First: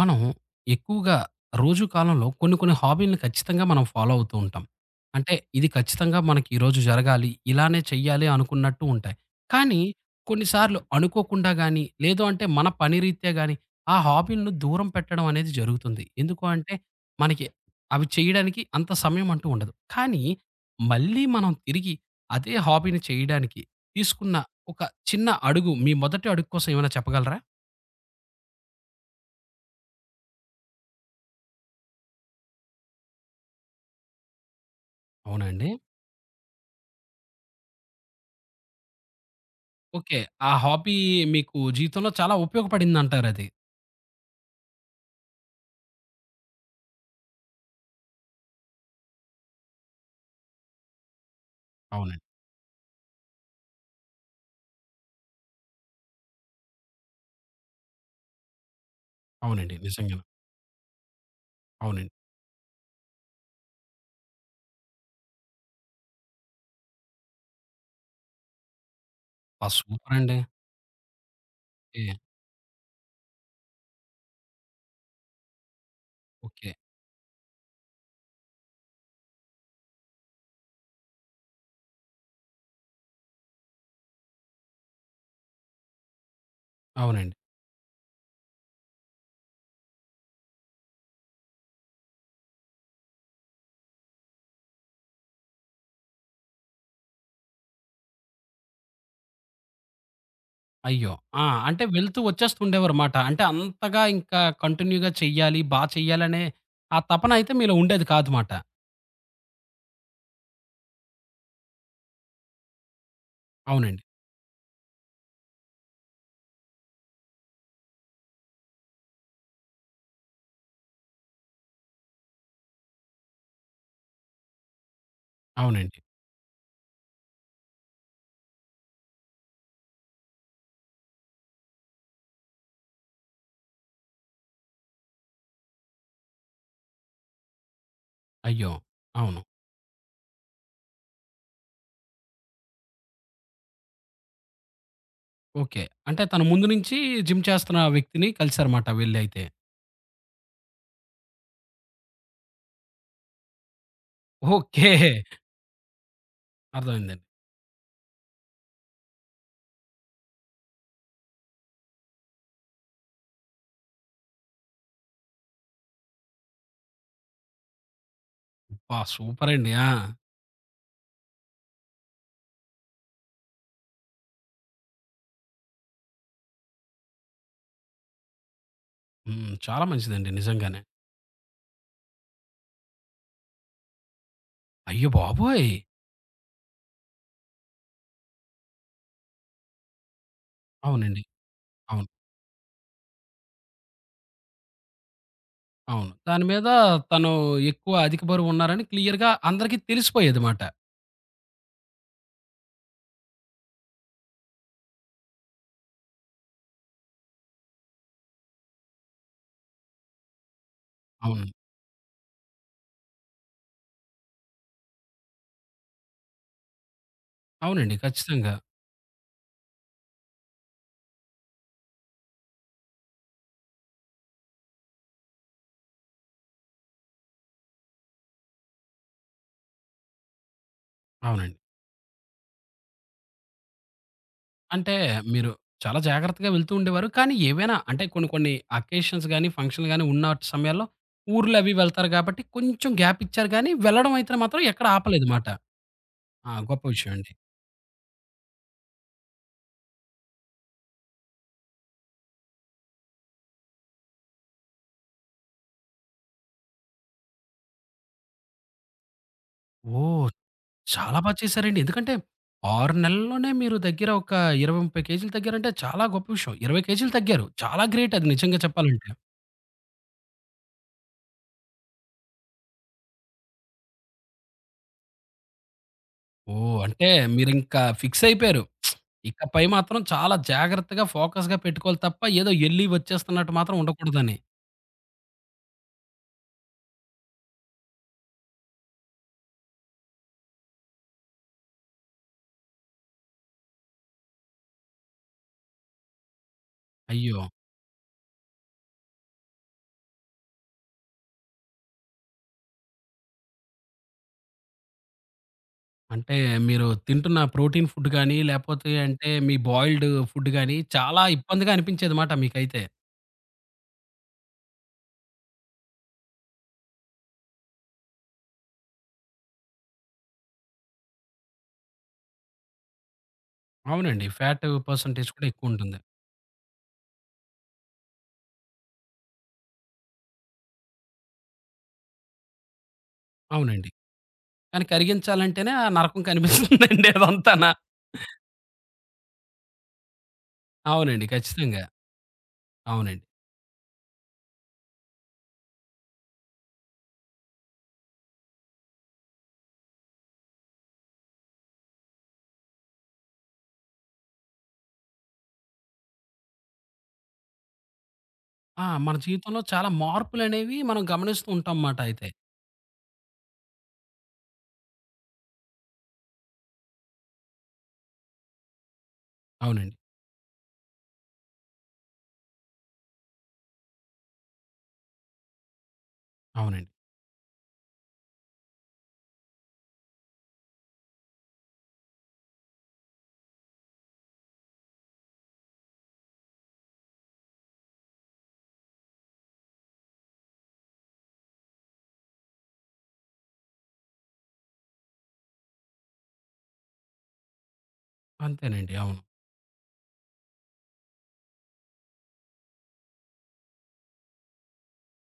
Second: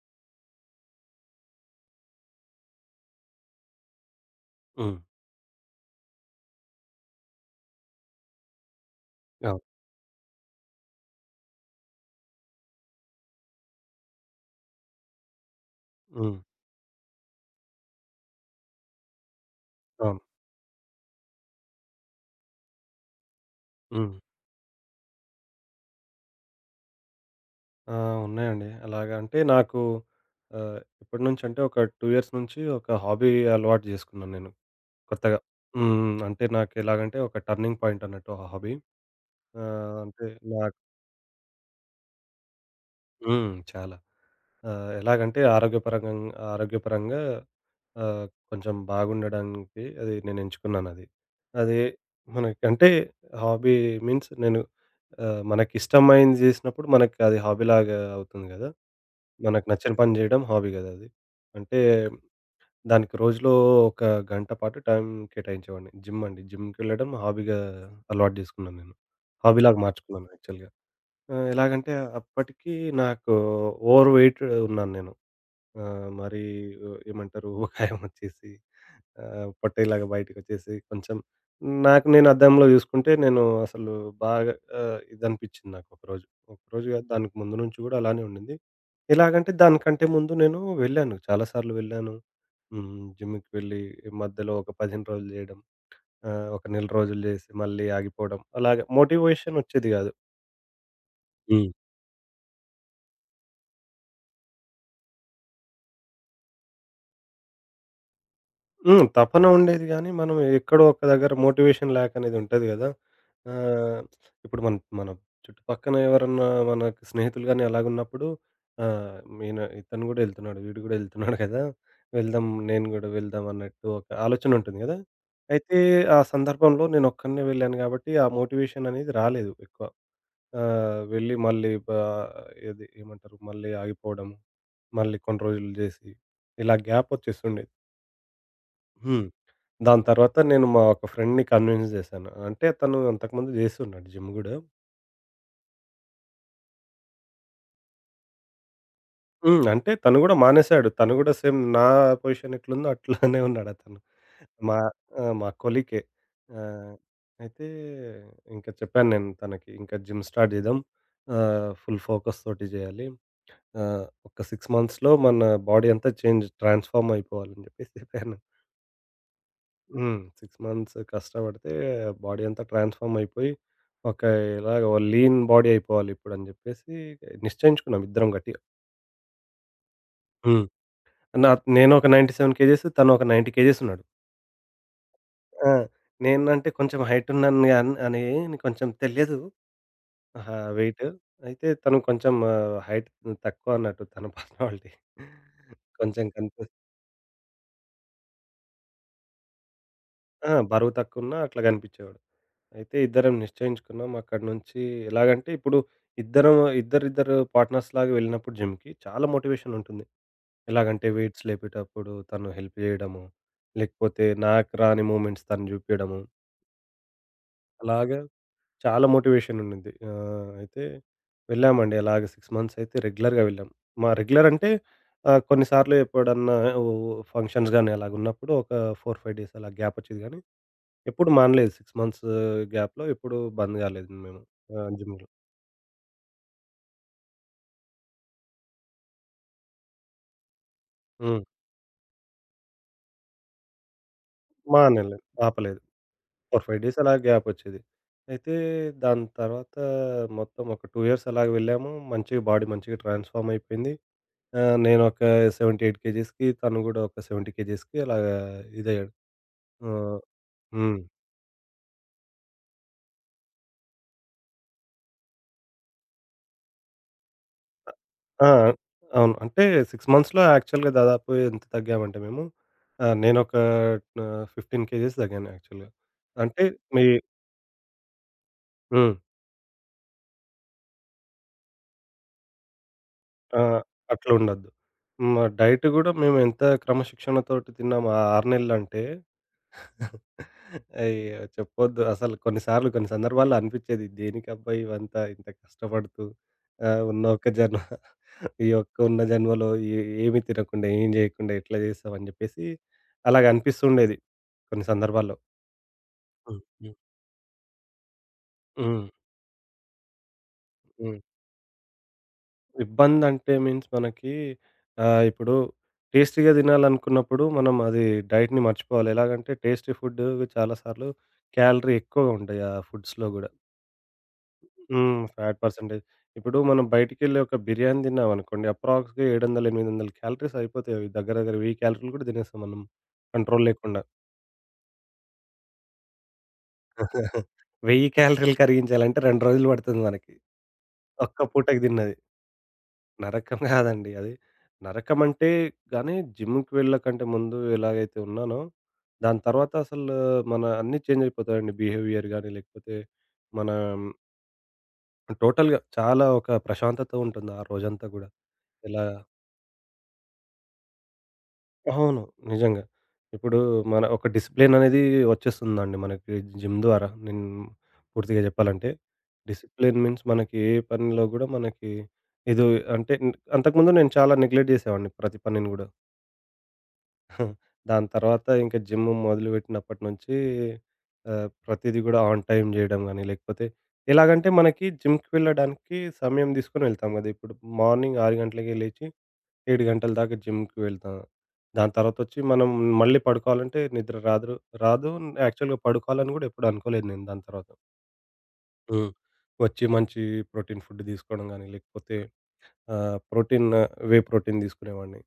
మనం ఎక్కువగా రోజు కాలంలో కొన్ని కొన్ని హాబీలను ఖచ్చితంగా మనం ఫాలో అవుతూ ఉంటాం. హ్మ్. అంటే ఇది ఖచ్చితంగా మనకి ఈరోజు జరగాలి. ఇలానే చెయ్యాలి అనుకున్నట్టు ఉంటాయి. అవును. కానీ కొన్నిసార్లు అనుకోకుండా గాని, లేదు అంటే మన పని రీత్యా గాని ఆ హాబీలను దూరం పెట్టడం అనేది జరుగుతుంది. హ్మ్. ఎందుకు అంటే మనకి అవి చేయడానికి అంత సమయం అంటూ ఉండదు. అవును. కానీ మళ్ళీ మనం తిరిగి అదే హాబీని చేయడానికి హ్మ్. తీసుకున్న ఒక చిన్న అడుగు మీ మొదటి అడుగు కోసం ఏమైనా చెప్పగలరా? ఆ! ఉన్నాయండి. అలాగా అంటే నాకు ఎప్పటినుంచంటే ఒక 2 ఇయర్స్ నుంచి ఒక హాబీ అలవాటు చేసుకున్నాను నేను కొత్తగా. అవునా అండి? హ్మ్. అంటే నాకు ఎలాగంటే ఒక టర్నింగ్ పాయింట్ అన్నట్టు ఆ హాబీ. ఆహ్, ఓకే. అంటే ఆ నా హాబీ మీకు జీవితంలో చాలా ఉపయోగపడిందంటారది. హ్మ్. చాలా. ఎలాగంటే ఆరోగ్యపరంగా ఆహ్, కొంచెం బాగుండడానికి అది నేను ఎంచుకున్నానది. అది అవునండి. మనకంటే హాబీ మీన్స్ మనకిష్టమైంది జేసినప్పుడు మనకి అది హాబీలాగా అవుతుంది గదా! మనకు అవునండి, నచ్చిన పని నిజంగానే. జేయడం హాబీ గదా! అది. అంటే అవునండి. దానికి రోజులో ఒక గంట పాటు టైం కేటాయించేవాడిని. జిమ్ అండి. జిమ్‌కెళ్ళడం హాబీగా అలవాటు జేసుకున్నాను నేను. ఆ, హాబీలాగా మార్చుకున్నాను సూపరండి. యాక్చువల్‌గా. ఆ! ఎలాగంటే ఏ అప్పటికి నాకు ఓవర్ వెయిట్ ఉన్నాను నేను. ఆ! మరీ ఓకే. ఏమంటారు ఊబకాయం వచ్చేసి, పొట్టేలాగా బయటికొచ్చేసి కొంచెం నాకు నేను అద్దంలో చూసుకుంటే నేను అసలు బాగా ఇదనిపించింది నాకు ఒకరోజు. ఒకరోజు కాదు, దానికి అవునండి. ముందు నుంచి కూడా అలానే ఉండింది. ఎలాగంటే దానికంటే ముందు నేను వెళ్ళాను. చాలా సార్లు వెళ్ళాను. హ్మ్. జిమ్‌కి వెళ్ళి మధ్యలో ఒక 15 రోజులు చేయడం, ఒక నెల రోజులు చేసి మళ్ళీ ఆగిపోవడం. అలాగా మోటివేషన్ వచ్చేది కాదు. అయ్యో! ఆ, హ్మ్. అంటే వెళ్తూ వచ్చేస్తూ ఉండేవారుమాట. అంటే అంతగా ఇంకా కంటిన్యూగా చెయ్యాలి, బా చెయ్యాలనే ఆ తపన అయితే మీలో ఉండేది కాదు మాట. హ్మ్. తపన ఉండేది గానీ, మనం ఎక్కడో ఒక దగ్గర మోటివేషన్ ల్యాక్ అనేది ఉంటది గదా! అవును. అవునండి. ఆహ్, ఇప్పుడు మన మన చుట్టుపక్కన ఎవరన్నా మనకు స్నేహితులు గాని అలాగున్నప్పుడు, ఆహ్, ఈయన ఇతను గూడా ఎళ్తున్నాడు, వీడు గూడా ఎళ్తున్నాడు కదా! వెళ్దాం, నేను గూడా వెళ్దాం అన్నట్టు ఒక ఆలోచన ఉంటుంది గదా! అయితే అవునండి. ఆ సందర్భంలో నేనొక్కడినే వెళ్ళాను గాబట్టి, ఆ మోటివేషన్ అనేది రాలేదు ఎక్కువ. ఆహ్, వెళ్ళి మళ్ళీ బ ఏది ఏమంటారు? మళ్ళీ ఆగిపోవడం, మళ్ళీ కొన్ని రోజులు జేసి ఇలా గ్యాప్ ఒచ్చేస్తుండేది. అయ్యో! హ్మ్. అవును. దాని తర్వాత నేను మా ఒక ఫ్రెండ్‌ని కన్విన్స్ చేశాను. అంటే తను అంతకుముందు చేస్తున్నాడు జిమ్ గూడా. ఓకే. అంటే తను ముందు నుంచి జిమ్ చేస్తున్న వ్యక్తిని కలిసారుమాట వెళ్లయితే. హ్మ్. అంటే తను గూడా మానేశాడు. తను గూడా సేమ్ పొజిషన్ ఎట్లుందో అట్లానే ఉన్నాడతను. మా ఓకే. ఆ! మా కొలీకే. ఆహ్, అర్థమైందండి. అయితే ఇంక చెప్పాను నేను తనకి, "ఇంకా జిమ్ స్టార్ట్ చేద్దాం. ఫుల్ ఫోకస్ తోటి చేయాలి. ఒక 6 మంత్స్‌లో మన బాడీ అంతా చేంజ్, ట్రాన్స్‌ఫార్మ్ అయిపోవాలి" అని చెప్పేసి చెప్పాను. అబ్బా, సూపరండి. ఆ! హ్మ్. 6 మంత్స్ కష్టపడితే బాడీ అంతా ట్రాన్స్‌ఫార్మ్ అయిపోయి, ఒక ఇలాగ ఓ లీన్ బాడీ అయిపోవాలి ఇప్పుడని జెప్పేసి నిశ్చయించుకున్నాం ఇద్దరం గట్టిగా. హ్మ్, చాలా మంచిదండి హ్మ్. నిజంగానే. నా నేను ఒక 97 కేజీస్, తను ఒక 90 కేజీస్ ఉన్నాడు. అయ్యబాబోయ్! ఆ! నేనంటే కొంచెం హైట్ ఉన్నాను గాన్ అని కొంచెం తెలియదు. ఆహా! వెయిట్. అవునండి. అయితే తను అవును. కొంచెం హైట్ తక్కువ అన్నట్టు తన పర్సనాలిటీ. అవును. కొంచెం దాని మీద కనిపిస్ తను ఎక్కువ అధిక బరువున్నారని క్లియర్‌గా అందరికీ ఆ! తెలిసిపోయేదిమాట. బరువు తక్కువున్నా అట్లా గనిపిచ్చేవాడు. అయితే ఇద్దరం నిశ్చయించుకున్నాం. అక్కడి నుంచి ఎలాగంటే ఇప్పుడు ఇద్దరం ఇద్దరిద్దరు పార్ట్నర్స్ లాగా వెళ్ళినప్పుడు జిమ్‌కి చాలా మోటివేషన్ ఉంటుంది. ఎలాగంటే వెయిట్స్ అవును. లేపేటప్పుడు తను హెల్ప్ చేయడము, లేకపోతే నాకు రాని మూమెంట్స్ తను జూపియడము, అవునండి, అలాగా ఖచ్చితంగా. చాలా మోటివేషన్ ఉండింది. అయితే వెళ్ళామండి. అలాగే 6 మంత్స్ అయితే రెగ్యులర్‌గా వెళ్ళాం. మా రెగ్యులర్ అంటే కొన్నిసార్లు ఎప్పుడన్నా ఓ ఫంక్షన్స్ గాని అలాగున్నప్పుడు ఒక 4, 5 డేస్ అలా గ్యాప్ ఒచ్చేది గానీ, ఎప్పుడు అవునండి. మానలేదు. 6 మంత్స్ గ్యాప్‌లో ఎప్పుడు బంద్ గాలేదు మేము, అంటే జిమ్‌లో. మీరు చాలా జాగ్రత్తగా వెళ్తూ ఉండేవారు. కానీ ఏవైనా అంటే కొన్ని కొన్ని అకేషన్స్ గాని, ఫంక్షన్‌లు గాని ఉన్న సమయాల్లో హ్మ్. ఊర్లు అవి వెళ్తారు కాబట్టి కొంచెం గ్యాప్ ఇచ్చారు గానీ, వెళ్ళడం అయితే మాత్రం ఎక్కడ మానేలే. ఆపలేదమాట. ఆపలేదు. ఆ, 4, 5 గొప్ప డేస్ విషయం అలా అండి. గ్యాప్ ఒచ్చేది. అయితే దాని తర్వాత మొత్తం ఒక 2 ఇయర్స్ అలాగ వెళ్ళాము. మంచిగా బాడీ మంచిగా ట్రాన్స్‌ఫార్మ్ అయిపోయింది. నేను ఒక 78 కేజీస్‌కి, తను గూడా ఒక 70 కేజీస్‌కి అలాగా ఇదయ్యాడు. ఆహ్, ఓహ్! హ్మ్. చాలా బా చేశారండి. ఎందుకంటే 6 నెలల్లోనే మీరు దగ్గర ఒక 20, 30 కేజీలు తగ్గారంటే చాలా గొప్ప విషయం. 20 కేజీలు తగ్గారు. చాలా గ్రేట్ అది ఆ! నిజంగా చెప్పాలంటే. అవును. అంటే 6 మంత్స్‌లో యాక్చువల్‌గా దాదాపు ఎంత తగ్గామంటే మేము, ఆహ్, నేనొక 15 కేజీస్ తగ్గాను యాక్చువల్‌గా. అంటే ఓహ్! మీ అంటే మీరింకా ఫిక్స్ అయిపోయారు. హ్మ్. ఇకపై మాత్రం చాలా జాగ్రత్తగా ఫోకస్‌గా పెట్టుకోవాలి తప్ప ఏదో ఎళ్లి వచ్చేస్తున్నట్టు ఆ! మాత్రం అట్లా ఉండకూడదని. ఉండొద్దు. హ్మ్. ఆ డైట్ గూడా మేము ఎంత క్రమశిక్షణతోటి తిన్నాము ఆ 6 నెలలంటే! అయ్యో! చెప్పొద్దు అసలు. కొన్నిసార్లు కొన్ని సందర్భాల్లో అనిపిచ్చేది దేనికబ్బా ఇవంతా, ఇంత కష్టపడుతూ, ఆహ్, ఉన్న అయ్యో! ఒక్క జన్మ ఈ ఒక్క ఉన్న జన్మలో ఏ ఏమి తినకుండా, ఏం జేయకుండా ఎట్లా జేస్తామని జెప్పేసి అలాగ అనిపిస్తుండేది కొన్ని సందర్భాల్లో. అంటే హ్మ్. మీరు హ్మ్. తింటున్న ప్రోటీన్ ఫుడ్ గాని, లేపోతే హ్మ్. అంటే మీ బాయిల్డ్ ఫుడ్ గాని హ్మ్. చాలా ఇబ్బందిగా అనిపించేది మాట మీకైతే. ఇబ్బందంటే మీన్స్ మనకి, ఇప్పుడు టేస్టీగా తినాలనుకున్నప్పుడు మనం అది డైట్‌ని మర్చిపోవాలి. ఎలాగంటే టేస్టీ ఫుడ్ చాలా సార్లు క్యాలరీ ఎక్కువగా ఉంటాయి ఆ ఫుడ్స్‌లో గూడా. అవునండి. ఫ్యాట్ హ్మ్. పర్సెంటేజ్ కూడా ఫ్యాట్ ఎక్కువుంటుంది. పర్సెంటేజ్. ఇప్పుడు మనం బయటికెళ్ళి ఒక బిర్యానీ తిన్నామనుకోండి, అప్రాక్స్‌గా 700, 800 క్యాలరీస్ అయిపోతాయి అవి. దగ్గర దగ్గర 1000 క్యాలరీలు కూడా తినేస్తాం మనం కంట్రోల్ అవునండి. లేకుండా. కానీ కరిగించాలంటేనే ఆ నరకం కనిపిస్తుందండి అదంతాన. 1000 క్యాలరీలు కరిగించాలంటే 2 రోజులు పడుతుంది మనకి. అవునండి, ఒక్క పూటకి ఖచ్చితంగా. తిన్నది. అవునండి. నరకం కాదండి అది. నరకమంటే గానీ, జిమ్‌కి వెళ్ళకంటే ముందు ఎలాగైతే ఉన్నానో, దాని తర్వాత అసలు మన అన్నీ చేంజ్ అయిపోతాయండి. బిహేవియర్ గానీ, లేకపోతే మన టోటల్‌గా చాలా ఒక ప్రశాంతత ఉంటుంది ఆ రోజంతా గూడా. ఆ, ఎలా మన జీవితంలో చాలా మార్పులనేవి మనం గమనిస్తూ ఉంటాం మాట అవును. అయితే. నిజంగా. ఇప్పుడు మన ఒక డిసిప్లిన్ అనేది వచ్చేస్తుందండి మనకి జిమ్ ద్వారా, నేను పూర్తిగా చెప్పాలంటే. అవునండి. డిసిప్లిన్ మీన్స్ మనకి ఏ పనిలో గూడా ఇది అంటే, ఇంతకుముందు నేను చాలా నెగ్లెక్ట్ చేసేవాడిని ప్రతి పనిని గూడా. అవునండి. దాని తర్వాత ఇంక జిమ్ మొదలుపెట్టినప్పటి నుంచి ప్రతీది గూడా ఆన్ టైమ్ జేయడం గానీ, లేకపోతే ఎలాగంటే మనకి జిమ్‌కి వెళ్ళడానికి సమయం తీసుకొని వెళ్తాం గదా! ఇప్పుడు మార్నింగ్ 6 గంటలకే లేచి 7 గంటల దాకా జిమ్‌కి వెళ్తాం. దాని తర్వాతొచ్చి మనం మళ్ళీ పడుకోవాలంటే నిద్ర రాదు రాదు. యాక్చువల్‌గా పడుకోవాలని గూడా ఎప్పుడు అనుకోలేదు నేను దాని తర్వాత. అంతేనండి, హ్మ్. అవును. వచ్చి మంచి ప్రోటీన్ ఫుడ్ తీసుకోవడం గానీ, లేకపోతే ఆహ్, ప్రోటీన్ వే ప్రోటీన్ తీసుకునేవాడిని.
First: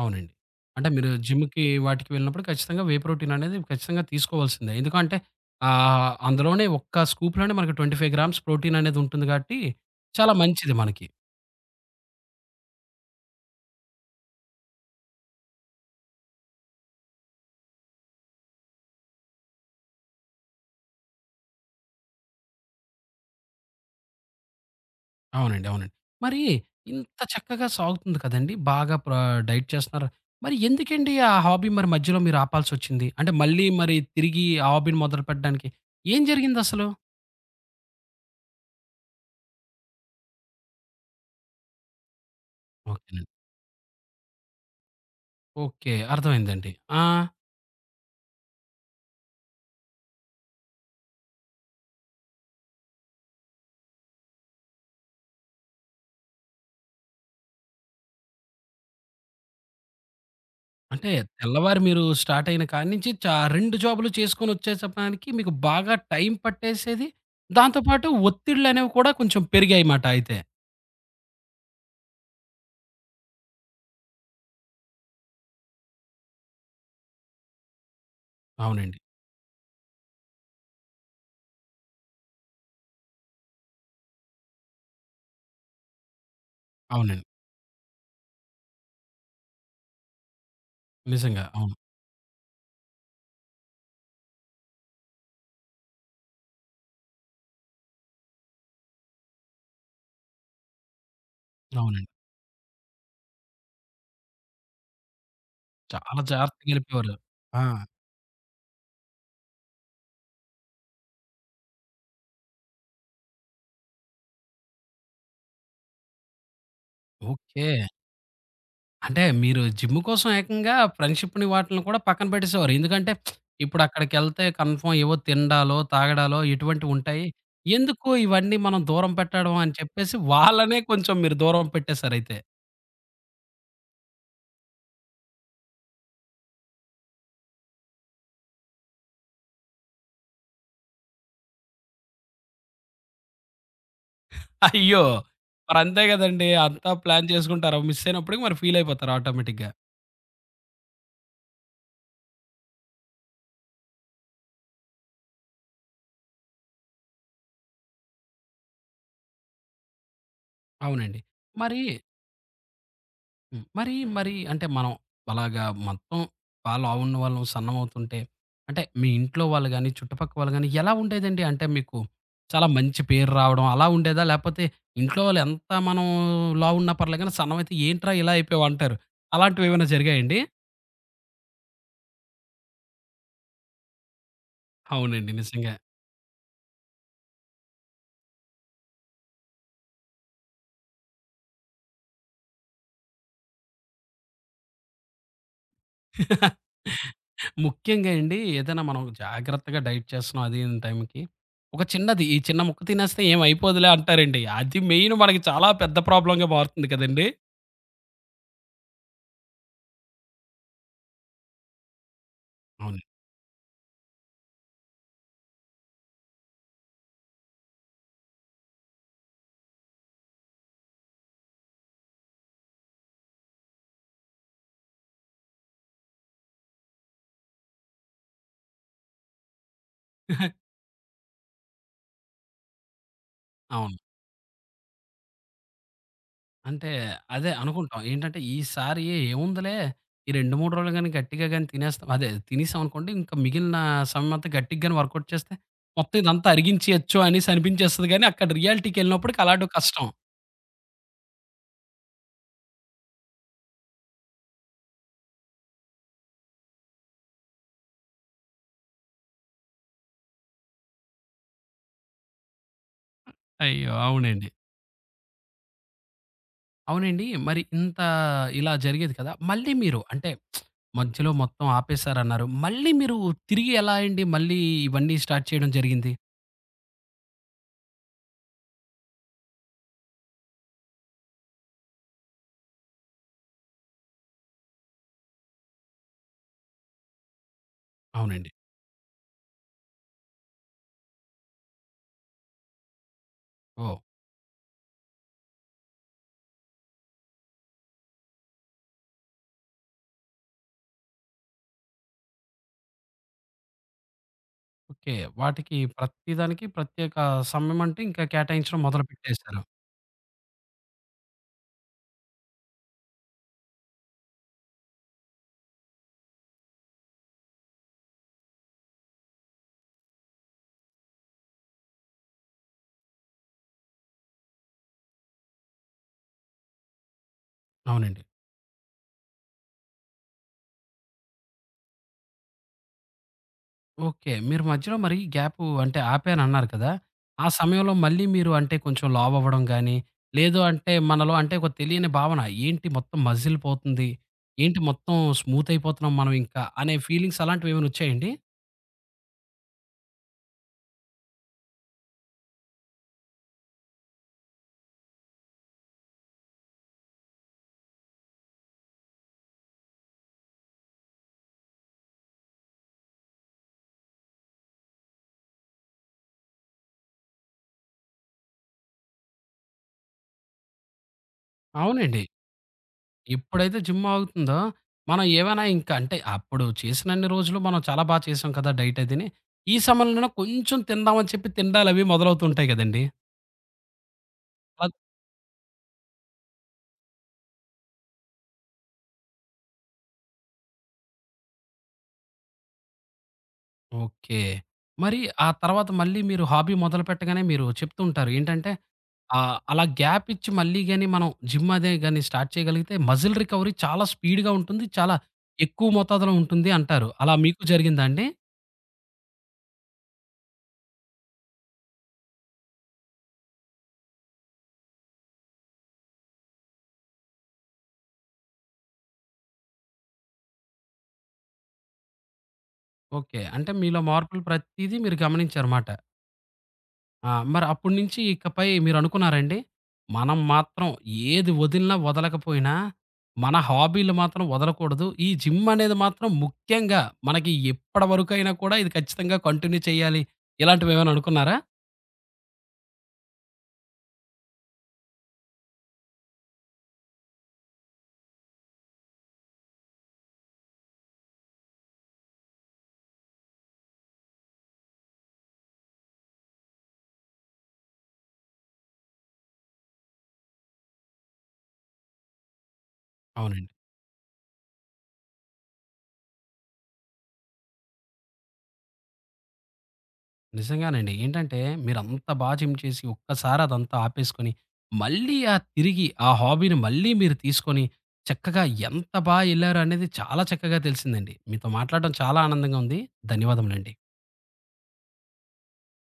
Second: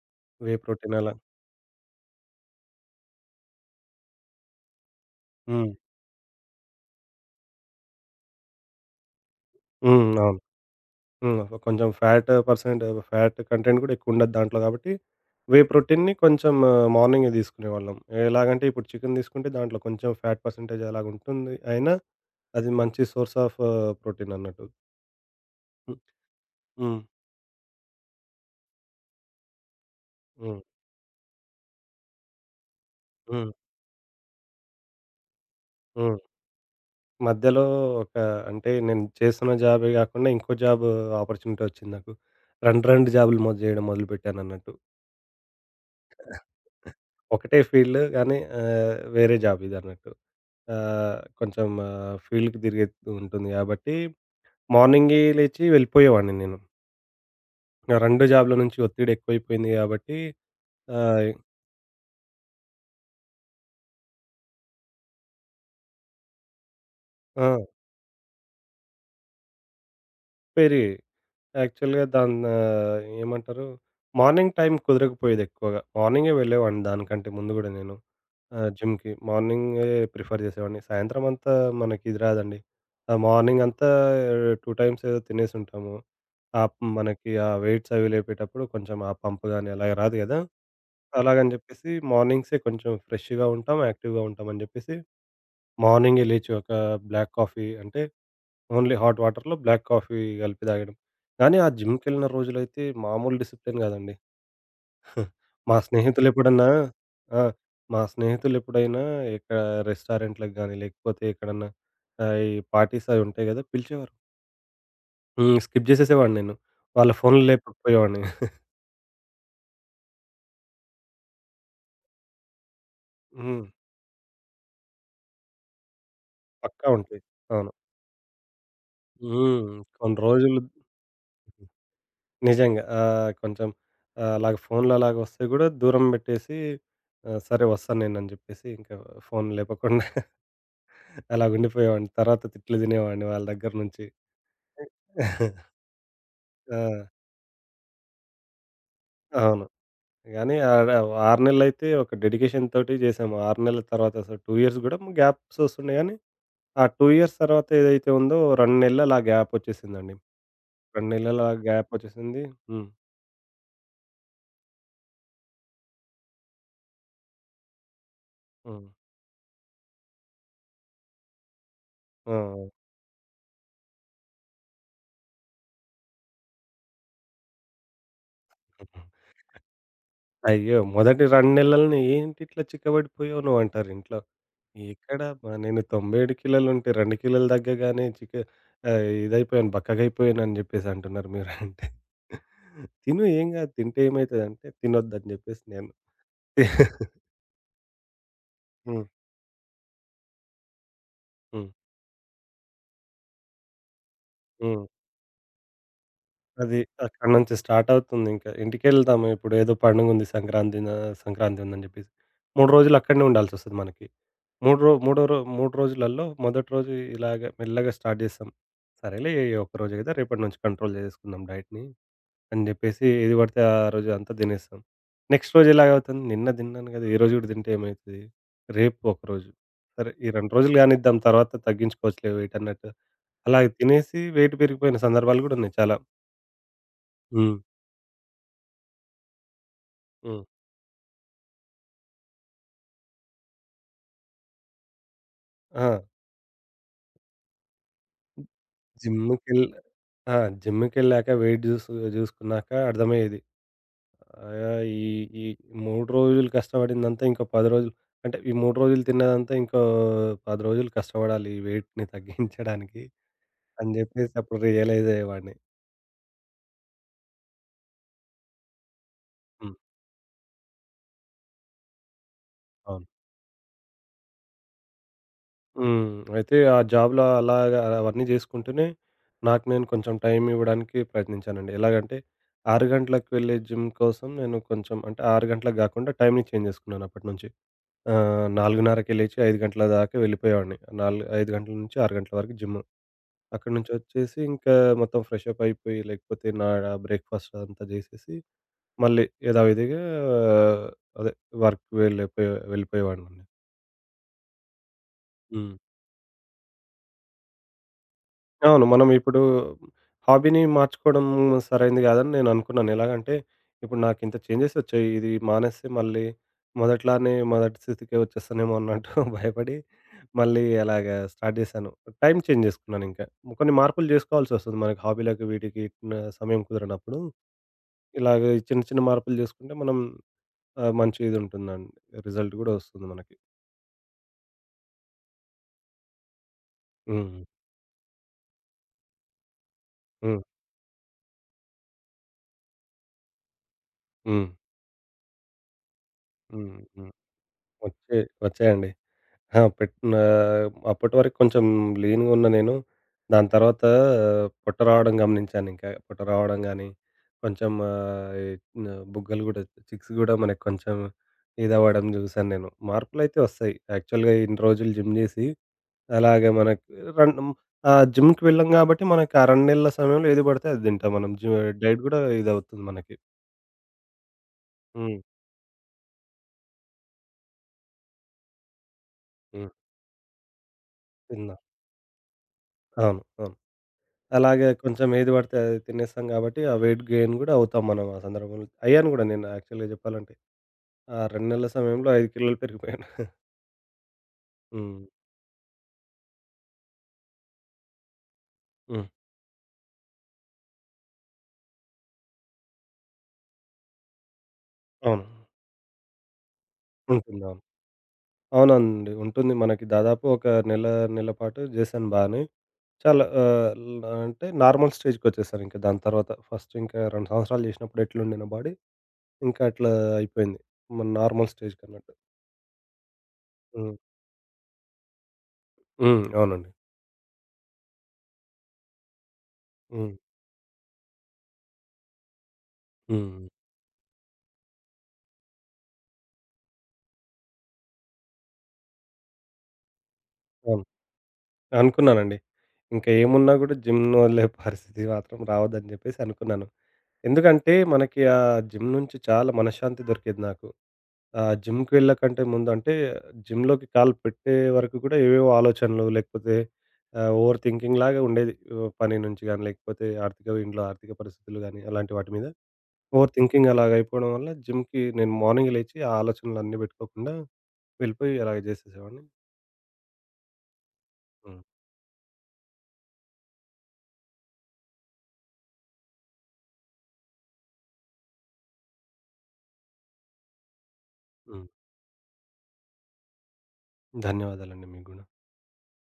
అవునండి. వే అంటే ప్రోటీన్ మీరు అలా జిమ్‌కి వాటికి వెళ్ళినప్పుడు ఖచ్చితంగా వే ప్రోటీన్ అనేది ఖచ్చితంగా తీసుకోవాల్సిందే. ఎందుకంటే హ్మ్. అందులోనే ఒక్క స్కూప్‌లోనే మనకి 25 గ్రామ్స్ ప్రోటీన్ అనేది ఉంటుంది కాబట్టి హ్మ్. చాలా అవును. మంచిది మనకి. హ్మ్. కొంచెం ఫ్యాట్ కంటెంట్ కూడా ఎక్కువుండదు దాంట్లో కాబట్టి, వే ప్రోటీన్‌ని కొంచెం మార్నింగే తీసుకునేవాళ్ళం. ఎలాగంటే ఇప్పుడు చికెన్ తీసుకుంటే దాంట్లో కొంచెం ఫ్యాట్ పర్సెంటేజ్ అలాగుంటుంది. అయినా అది మంచి సోర్స్ ఆఫ్ ప్రోటీన్ అన్నట్టు. అవునండి. అవునండి. హ్మ్. మరి హ్మ్. ఇంత చక్కగా సాగుతుంది కదండీ! బాగా డైట్ చేస్తున్నారు. మరి హ్మ్. ఎందుకండి ఆ హాబీ మరి మధ్యలో మీరు ఆపాల్సొచ్చింది? అంటే హ్మ్. మళ్ళీ మరి తిరిగి ఆ హాబీని మొదలుపెట్టడానికి హ్మ్. ఏం జరిగిందసలు? మధ్యలో ఒక అంటే నేను చేస్తున్న జాబే కాకుండా ఇంకో జాబ్ ఆపర్చునిటీ వచ్చింది నాకు. 2 ఓకేనండి. జాబ్‌లు చేయడం మొదలుపెట్టానన్నట్టు. ఓకే, అర్థమైందండి. ఆ, ఒకటే ఫీల్డ్ కానీ, వేరే జాబ్ ఇదన్నట్టు. ఫీల్డ్‌కి తిరిగేది ఉంటుంది కాబట్టి, మార్నింగే లేచి వెళ్ళిపోయేవాడిని నేను. నా 2 జాబ్‌ల నుంచి ఒత్తిడి ఎక్కువైపోయింది కాబట్టి. అంటే ఆహ్, తెల్లవారి మీరు స్టార్ట్ అయిన కాడ్నుంచి 2 జాబులు చేసుకొనొచ్చేసపానికి మీకు బాగా టైం పట్టేసేది. ఆ! దాంతో పాటు ఒత్తిళ్ళనేవి కూడా కొంచెం పెరిగాయిమాట అయితే. పెరిగాయి. యాక్చువల్‌గా దాన్ని ఏమంటారు, మార్నింగ్ టైం కుదరకపోయేది ఎక్కువగా. మార్నింగే వెళ్ళేవాడిని దానికంటే ముందు గూడా నేను. ఆ! అవునండి. జిమ్‌కి. మార్నింగే ప్రిఫర్ చేసేవాడిని. సాయంత్రం అంతా మనకిది రాదండి. ఆ మార్నింగ్ అంతా 2 టైమ్స్ ఏదో తినేసుంటాము. ఆప్ అవునండి, మనకి ఆ వెయిట్స్ అవి లేపేటప్పుడు కొంచెం ఆ పంప్ గాని అలాగ రాదు గదా! నిజంగా. అలాగని అవును. జెప్పేసి మార్నింగ్సే కొంచెం ఫ్రెష్‌గా ఉంటాం, యాక్టివ్‌గా ఉంటాం అని జెప్పేసి మార్నింగే లేచి ఒక బ్లాక్ కాఫీ, అంటే ఓన్లీ హాట్ వాటర్‌లో బ్లాక్ కాఫీ కలిపి తాగడం. కానీ ఆ అవునండి. జిమ్‌కెళ్ళిన రోజులైతే మామూలు డిసిప్లిన్ గాదండి. మా చాలా స్నేహితులెప్పుడన్నా జాగ్రత్తగెళ్ళిపోయేవారు. ఆ! ఆ! మా స్నేహితులెప్పుడైనా ఇక్కడ రెస్టారెంట్‌లకి గాని, లేకపోతే ఎక్కడన్నా, ఈ పార్టీస్ అవి ఉంటాయి గదా! పిలిచేవారు. హ్మ్. స్కిప్ జేసేసేవాడిని నేను. వాళ్ళ ఫోన్‌లు ఓకే. లేపకపోయేవాడిని. అంటే మీరు జిమ్ కోసం ఏకంగా ఫ్రెండ్‌షిప్‌ని వాటిలిని కూడా పక్కన పెట్టేసేవారు. ఎందుకంటే హ్మ్. ఇప్పుడు అక్కడికెళ్తే కన్ఫర్మ్ ఏవో తినడాలో, తాగడాలో పక్కా ఉంటాయి. ఇటువంటివుంటాయి. అవును. ఎందుకు ఇవన్నీ మనం దూరం పెట్టడం హ్మ్. అని చెప్పేసి కొన్ని రోజులు వాళ్ళనే కొంచెం మీరు దూరం పెట్టేసారయితే. నిజంగా. అలాగ ఫోన్‌లు అలాగ వస్తే గూడా దూరం బెట్టేసి, సరే వస్తాను నేనని జెప్పేసి, ఇంకా ఫోన్ లేపకుండా అలాగుండిపోయేవాడిని. తర్వాత తిట్లు తినేవాడిని వాళ్ళ దగ్గర నుంచి. అయ్యో! మరంతే గదండీ! ఆ! అంతా ప్లాన్ చేసుకుంటారు. మిస్ అయినప్పటికి మరి ఫీల్ అయిపోతారు అవును. ఆటోమేటిక్‌గా. గానీ ఆడ 6 నెలలైతే ఒక డెడికేషన్ తోటి జేసాము. 6 నెలల తర్వాత అసలు 2 ఇయర్స్ గూడా గ్యాప్స్ వస్తుండే గానీ, ఆ 2 ఇయర్స్ తర్వాత ఏదైతే ఉందో 2 నెలలు అలా గ్యాప్ ఒచ్చేసిందండి. 2 అవునండి. నెలలు ఆ మరి గ్యాప్ ఒచ్చేసింది. హ్మ్. హ్మ్. మరి, మరి అంటే మనం అలాగా మొత్తం బా లావున్న వాళ్ళం సన్నమవుతుంటే, అంటే హ్మ్. మీ ఇంట్లో వాళ్ళు గాని, చుట్టుపక్క వాళ్ళు గాని ఎలా ఉండేదండి? అంటే మీకు ఆ! చాలా మంచి పేరు రావడం అలా ఉండేదా? లేపోతే ఇంట్లో వాళ్ళు ఎంత మనం లావున్నా పర్లేదు గాని సన్నమయితే ఏంట్రా ఇలా అయిపోయావు అంటారు. అలాంటివేమైనా జరిగాయండి? అయ్యో! మొదటి 2 నెలలని, "ఏంటి ఇట్లా చిక్కబడిపోయావు నువ్వు" అంటారు ఇంట్లో. ఎక్కడ అవునండి, అబ్బా! నిజంగా. నేను 97 కిలోలు ఉంటే 2 కిలోలు తగ్గగానే ఇదైపోయాను, బక్కగైపోయాను అని జెప్పేసి అంటున్నారు మీరంటే. తిను, ఏం గాదు, తింటే ఏమైతదంటే, తినొద్దని జెప్పేసి నేను. ముఖ్యంగా అండి ఏదైనా మనం హ్మ్. జాగ్రత్తగా డైట్ చేస్తున్నాం అది ఇదని టైంకి హ్మ్. ఒక చిన్నది ఈ చిన్న ముక్క తినేస్తే ఏం అయిపోదులే అంటారండి. అది హ్మ్. మెయిన్ మనకి చాలా పెద్ద ప్రాబ్లమ్‌గా అది మారుతుంది కదండీ! అక్కడి నుంచి స్టార్ట్ అవుతుందింక. ఇంటికెళ్తాము ఇప్పుడు ఏదో పండుగుంది సంక్రాంతి ఉందని జెప్పేసి. 3 రోజులు అవును. అక్కడనే ఉండాల్సొస్తది మనకి. మూడు రో మూడో రో 3 రోజులలో మొదటి రోజు ఇలాగ మెల్లగా స్టార్ట్ జేస్తాం. సరేలే ఒక్కరోజే గదా, రేపటి నుంచి కంట్రోల్ జేసేసుకుందాం డైట్‌ని అని జెప్పేసి ఏది పడితే ఆ రోజు అంతా తినేస్తాం. నెక్స్ట్ రోజు ఎలాగవుతుంది? నిన్న తిన్నాను గదా! ఈ రోజు గూడా తింటే ఏమైతది? రేపు ఒకరోజు. సరే ఈ 2 రోజులు కానిద్దాం, తర్వాత తగ్గించుకోవచ్చులే వెయిట్ అన్నట్టు. అలాగ అవును, తినేసి వెయిట్ పెరిగిపోయిన సందర్భాలు గూడా ఉన్నాయి చాలా. అంటే అదే హ్మ్. అనుకుంటాం. ఏంటంటే ఈసారి ఏముందిలే ఈ హ్మ్. 2, 3 రోజులు గాని గట్టిగా గాని తినేస్తాం అదే తినేసామనుకోండి ఇంకా మిగిలిన సమయం అంతా గట్టిగా గాని వర్కౌట్ చేస్తే ఆ! మొత్తం ఇదంతా అరిగించేయొచ్చు అనేసి అనిపించేస్తది గానీ అక్కడ రియాలిటీకెళ్ళినప్పటికి జిమ్‌కెళ్ అలాంటి కష్టం. ఆ! జిమ్‌కెళ్ళాక వెయిట్ జూసు జూసుకున్నాక అర్థమయ్యేది. ఆహ్, ఈ ఈ 3 రోజులు కష్టపడిందంతా ఇంకో 10 రోజులు, అంటే ఈ 3 రోజులు తిన్నదంతా ఇంకో 10 రోజులు కష్టపడాలి ఈ వెయిట్‌ని తగ్గించడానికి అని అయ్యో! జెప్పేసి అవునండి. అప్పుడు రియలైజ్ అయ్యేవాడిని. అవునండి. మరి ఇంత ఇలా జరిగేది కదా! మళ్ళీ హ్మ్. మీరు అంటే మధ్యలో మొత్తం ఆపేసారన్నారు. మళ్ళీ అవును. మీరు తిరిగి ఎలా అండి మళ్ళీ ఇవన్నీ స్టార్ట్ చేయడం హ్మ్. జరిగింది? అయితే ఆ జాబ్‌లో అలాగా అవన్నీ జేసుకుంటూనే నాకు నేను కొంచెం టైం ఇవ్వడానికి ప్రయత్నించానండి. ఎలాగంటే 6 గంటలకు వెళ్ళే జిమ్ కోసం నేను కొంచెం, అంటే 6 గంటలకు గాకుండా టైంని చేంజ్ జేసుకున్నాను అప్పటినుంచి. అవునండి. 4:30కి లేచి 5 గంటల దాకా వెళ్ళిపోయేవాడిని. 5 గంటల నుంచి 6 గంటల వరకు జిమ్. అక్కడి నుంచి ఓహ్! వచ్చేసి ఇంకా మొత్తం ఫ్రెష్ అప్ అయిపోయి, లేకపోతే నా బ్రేక్‌ఫాస్ట్ అదంతా జేసేసి, మళ్ళీ యథావిధిగా ఆ, అదే వర్క్‌కి వెళ్ళిపోయేవాడినండి. ఓకే. హ్మ్. వాటికి ప్రతి దానికి ప్రత్యేక సమయం అంటే ఇంకా కేటాయించడం అవును. మనం ఇప్పుడు మొదలుపెట్టేసారు. హాబీని మార్చుకోవడం సరైంది కాదని నేను అనుకున్నాను. ఎలాగంటే ఇప్పుడు నాకింత చేంజెస్ వచ్చాయి. ఇది మానేస్తే మళ్ళీ మొదటి స్థితికే వచ్చేస్తానేమో అన్నట్టు భయపడి మళ్ళీ అలాగా స్టార్ట్ చేశాను. టైం చేంజ్ చేసుకున్నానింకా. కొన్ని మార్పులు చేసుకోవాల్సొస్తుంది మనకి హాబీలకి వీటికి, న సమయం కుదరనప్పుడు. అవునండి. ఇలాగ చిన్న చిన్న మార్పులు చేసుకుంటే మనం, మంచి ఇది ఉంటుందండి. రిజల్ట్ కూడా వస్తుంది మనకి. ఓకే. మీరు మధ్యలో మరి గ్యాపు అంటే ఆపానన్నారు కదా! హ్మ్. ఆ సమయంలో మళ్ళీ మీరు అంటే కొంచెం లావ్ అవ్వడం గాని, హ్మ్. లేదు అంటే మనలో అంటే ఒక తెలియని భావన ఏంటి మొత్తం మజిల్ పోతుంది. హ్మ్. ఏంటి మొత్తం స్మూత్ అయిపోతున్నాం మనం ఇంకా హ్మ్. అనే హ్మ్. ఫీలింగ్స్ అలాంటివేమైనా వచ్చాయి. వచ్చాయండి? వచ్చాయండి. ఆ! అప్పటి వరకు కొంచెం లీన్‌గా ఉన్న నేను, దాని తర్వాత పొట్ట రావడం గమనించానింకా. పొట్ట రావడం గానీ, కొంచెం ఆహ్, ఈ న బుగ్గలు గూడా, చిక్స్ గూడా మనకి కొంచెం ఇదవ్వడం జూసాను నేను. మార్పులైతే వస్తాయి. యాక్చువల్‌గా ఇన్ని రోజులు జిమ్ జేసి, అలాగే మనకి రన్ ఆ జిమ్‌కి వెళ్ళాం గాబట్టి, మనకి ఆ 2 నెలల సమయంలో ఏది బడితే అది తింటాం మనం. డైట్ గూడా అవునండి. ఇదవుతుంది మనకి. ఎప్పుడైతే జిమ్ ఆగుతుందో, హ్మ్. మనం ఏవైనా ఇంక అంటే అప్పుడు చేసినన్ని రోజులు మనం చాలా బా చేసాం కదా! డైట్ అదిని. హ్మ్. ఈ సమయంలోనే కొంచెం తిందామని చెప్పి తిన్నా. తిండాలవి మొదలవుతుంటాయి గదండీ! అవును. అవును. అలాగే అలా కొంచెం ఏది పడితే అది తినేస్తాం కాబట్టి, ఆ వెయిట్ గెయిన్ గూడా అవుతాం మనం ఆ సందర్భంలో. అయ్యాను గూడా నేను యాక్చువల్‌గా జెప్పాలంటే. ఆ 2 నెలల సమయంలో 5 కిలోలు పెరిగిపోయాను. ఓకే. హ్మ్. మరి ఆ తర్వాత మళ్ళీ మీరు హాబీ మొదలు పెట్టగానే మీరు చెప్తూ ఉంటారు. ఏంటంటే హ్మ్. అలా గ్యాప్ ఇచ్చి మళ్ళీ గాని మనం జిమ్ అదే గాని స్టార్ట్ చేయగలిగితే మజిల్ రికవరీ చాలా స్పీడ్‌గా ఉంటుంది. చాలా అవును. ఎక్కువ మోతాదులో ఉంటుంది అంటారు. అలా ఉంటుంది. అవును. మీకు జరిగిందా అండి? అవునండి. ఉంటుంది. మనకి దాదాపు ఒక నెల, నెల పాటు జేశాను బానే. చాలా ఆహ్, ల్ అంటే నార్మల్ స్టేజ్‌కొచ్చేసాను ఇంక దాని తర్వాత. ఫస్ట్ ఇంకా 2 సంవత్సరాలు జేసినప్పుడు ఎట్లుండే నా బాడీ, ఇంకా అట్లా అయిపోయింది. మన నార్మల్ స్టేజ్‌కన్నట్టు. ఓకే. అంటే హ్మ్. మీలో మార్పులు ప్రతీదీ మీరు గమనించారుమాట. హ్మ్. అవునండి. ఆ! మరి అప్పటి నుంచి ఇకపై మీరనుకున్నారండి? హ్మ్. మనం మాత్రం ఏది వదిలినా, వదలకపోయినా హ్మ్. మన హాబీలు మాత్రం వదలకూడదు. ఈ జిమ్ అనేది మాత్రం ముఖ్యంగా మనకి ఎప్పటి వరకైనా కూడా ఇది ఖచ్చితంగా కంటిన్యూ చేయాలి. అవును. ఇలాంటివేమైనా అనుకున్నారా? అనుకున్నానండి. ఇంక ఏమున్నా గూడా జిమ్‌ను వదిలే పరిస్థితి మాత్రం రావద్దని జెప్పేసి అనుకున్నాను. ఎందుకంటే, మనకి ఆ జిమ్ నుంచి చాలా మనశ్శాంతి దొరికేది నాకు. ఆ జిమ్‌కి వెళ్ళకంటే ముందు అంటే, జిమ్‌లోకి కాలు పెట్టే వరకు గూడా ఏవేవో ఆలోచనలు, లేకపోతే ఓవర్ థింకింగ్ లాగా ఉండేది. ఓ పని నుంచి గాని, లేకపోతే ఇంట్లో ఆర్థిక పరిస్థితులు గాని, అలాంటి వాటి మీద ఓవర్ థింకింగ్ అవునండి. అలాగ అయిపోవడం వల్ల జిమ్‌కి నేను మార్నింగ్ లేచి ఆ ఆలోచనలన్నీ బెట్టుకోకుండా వెళ్ళిపోయి అలాగ జేసేసేవాడిని. నిజంగానండి. ఏంటంటే హ్మ్. మీరంత బా జిమ్ చేసి ఒక్కసారి అదంతా ఆపేసుకొని, మళ్ళీ ఆ తిరిగి ఆ హాబీని మళ్ళీ మీరు తీసుకొని చక్కగా ఎంత బా ఎళ్లారు అనేది చాలా చక్కగా తెలిసిందండి. హ్మ్. మీతో మాట్లాడడం చాలా ఆనందంగా ఉంది. ధన్యవాదములండి. ధన్యవాదాలండి మీకు గూడా.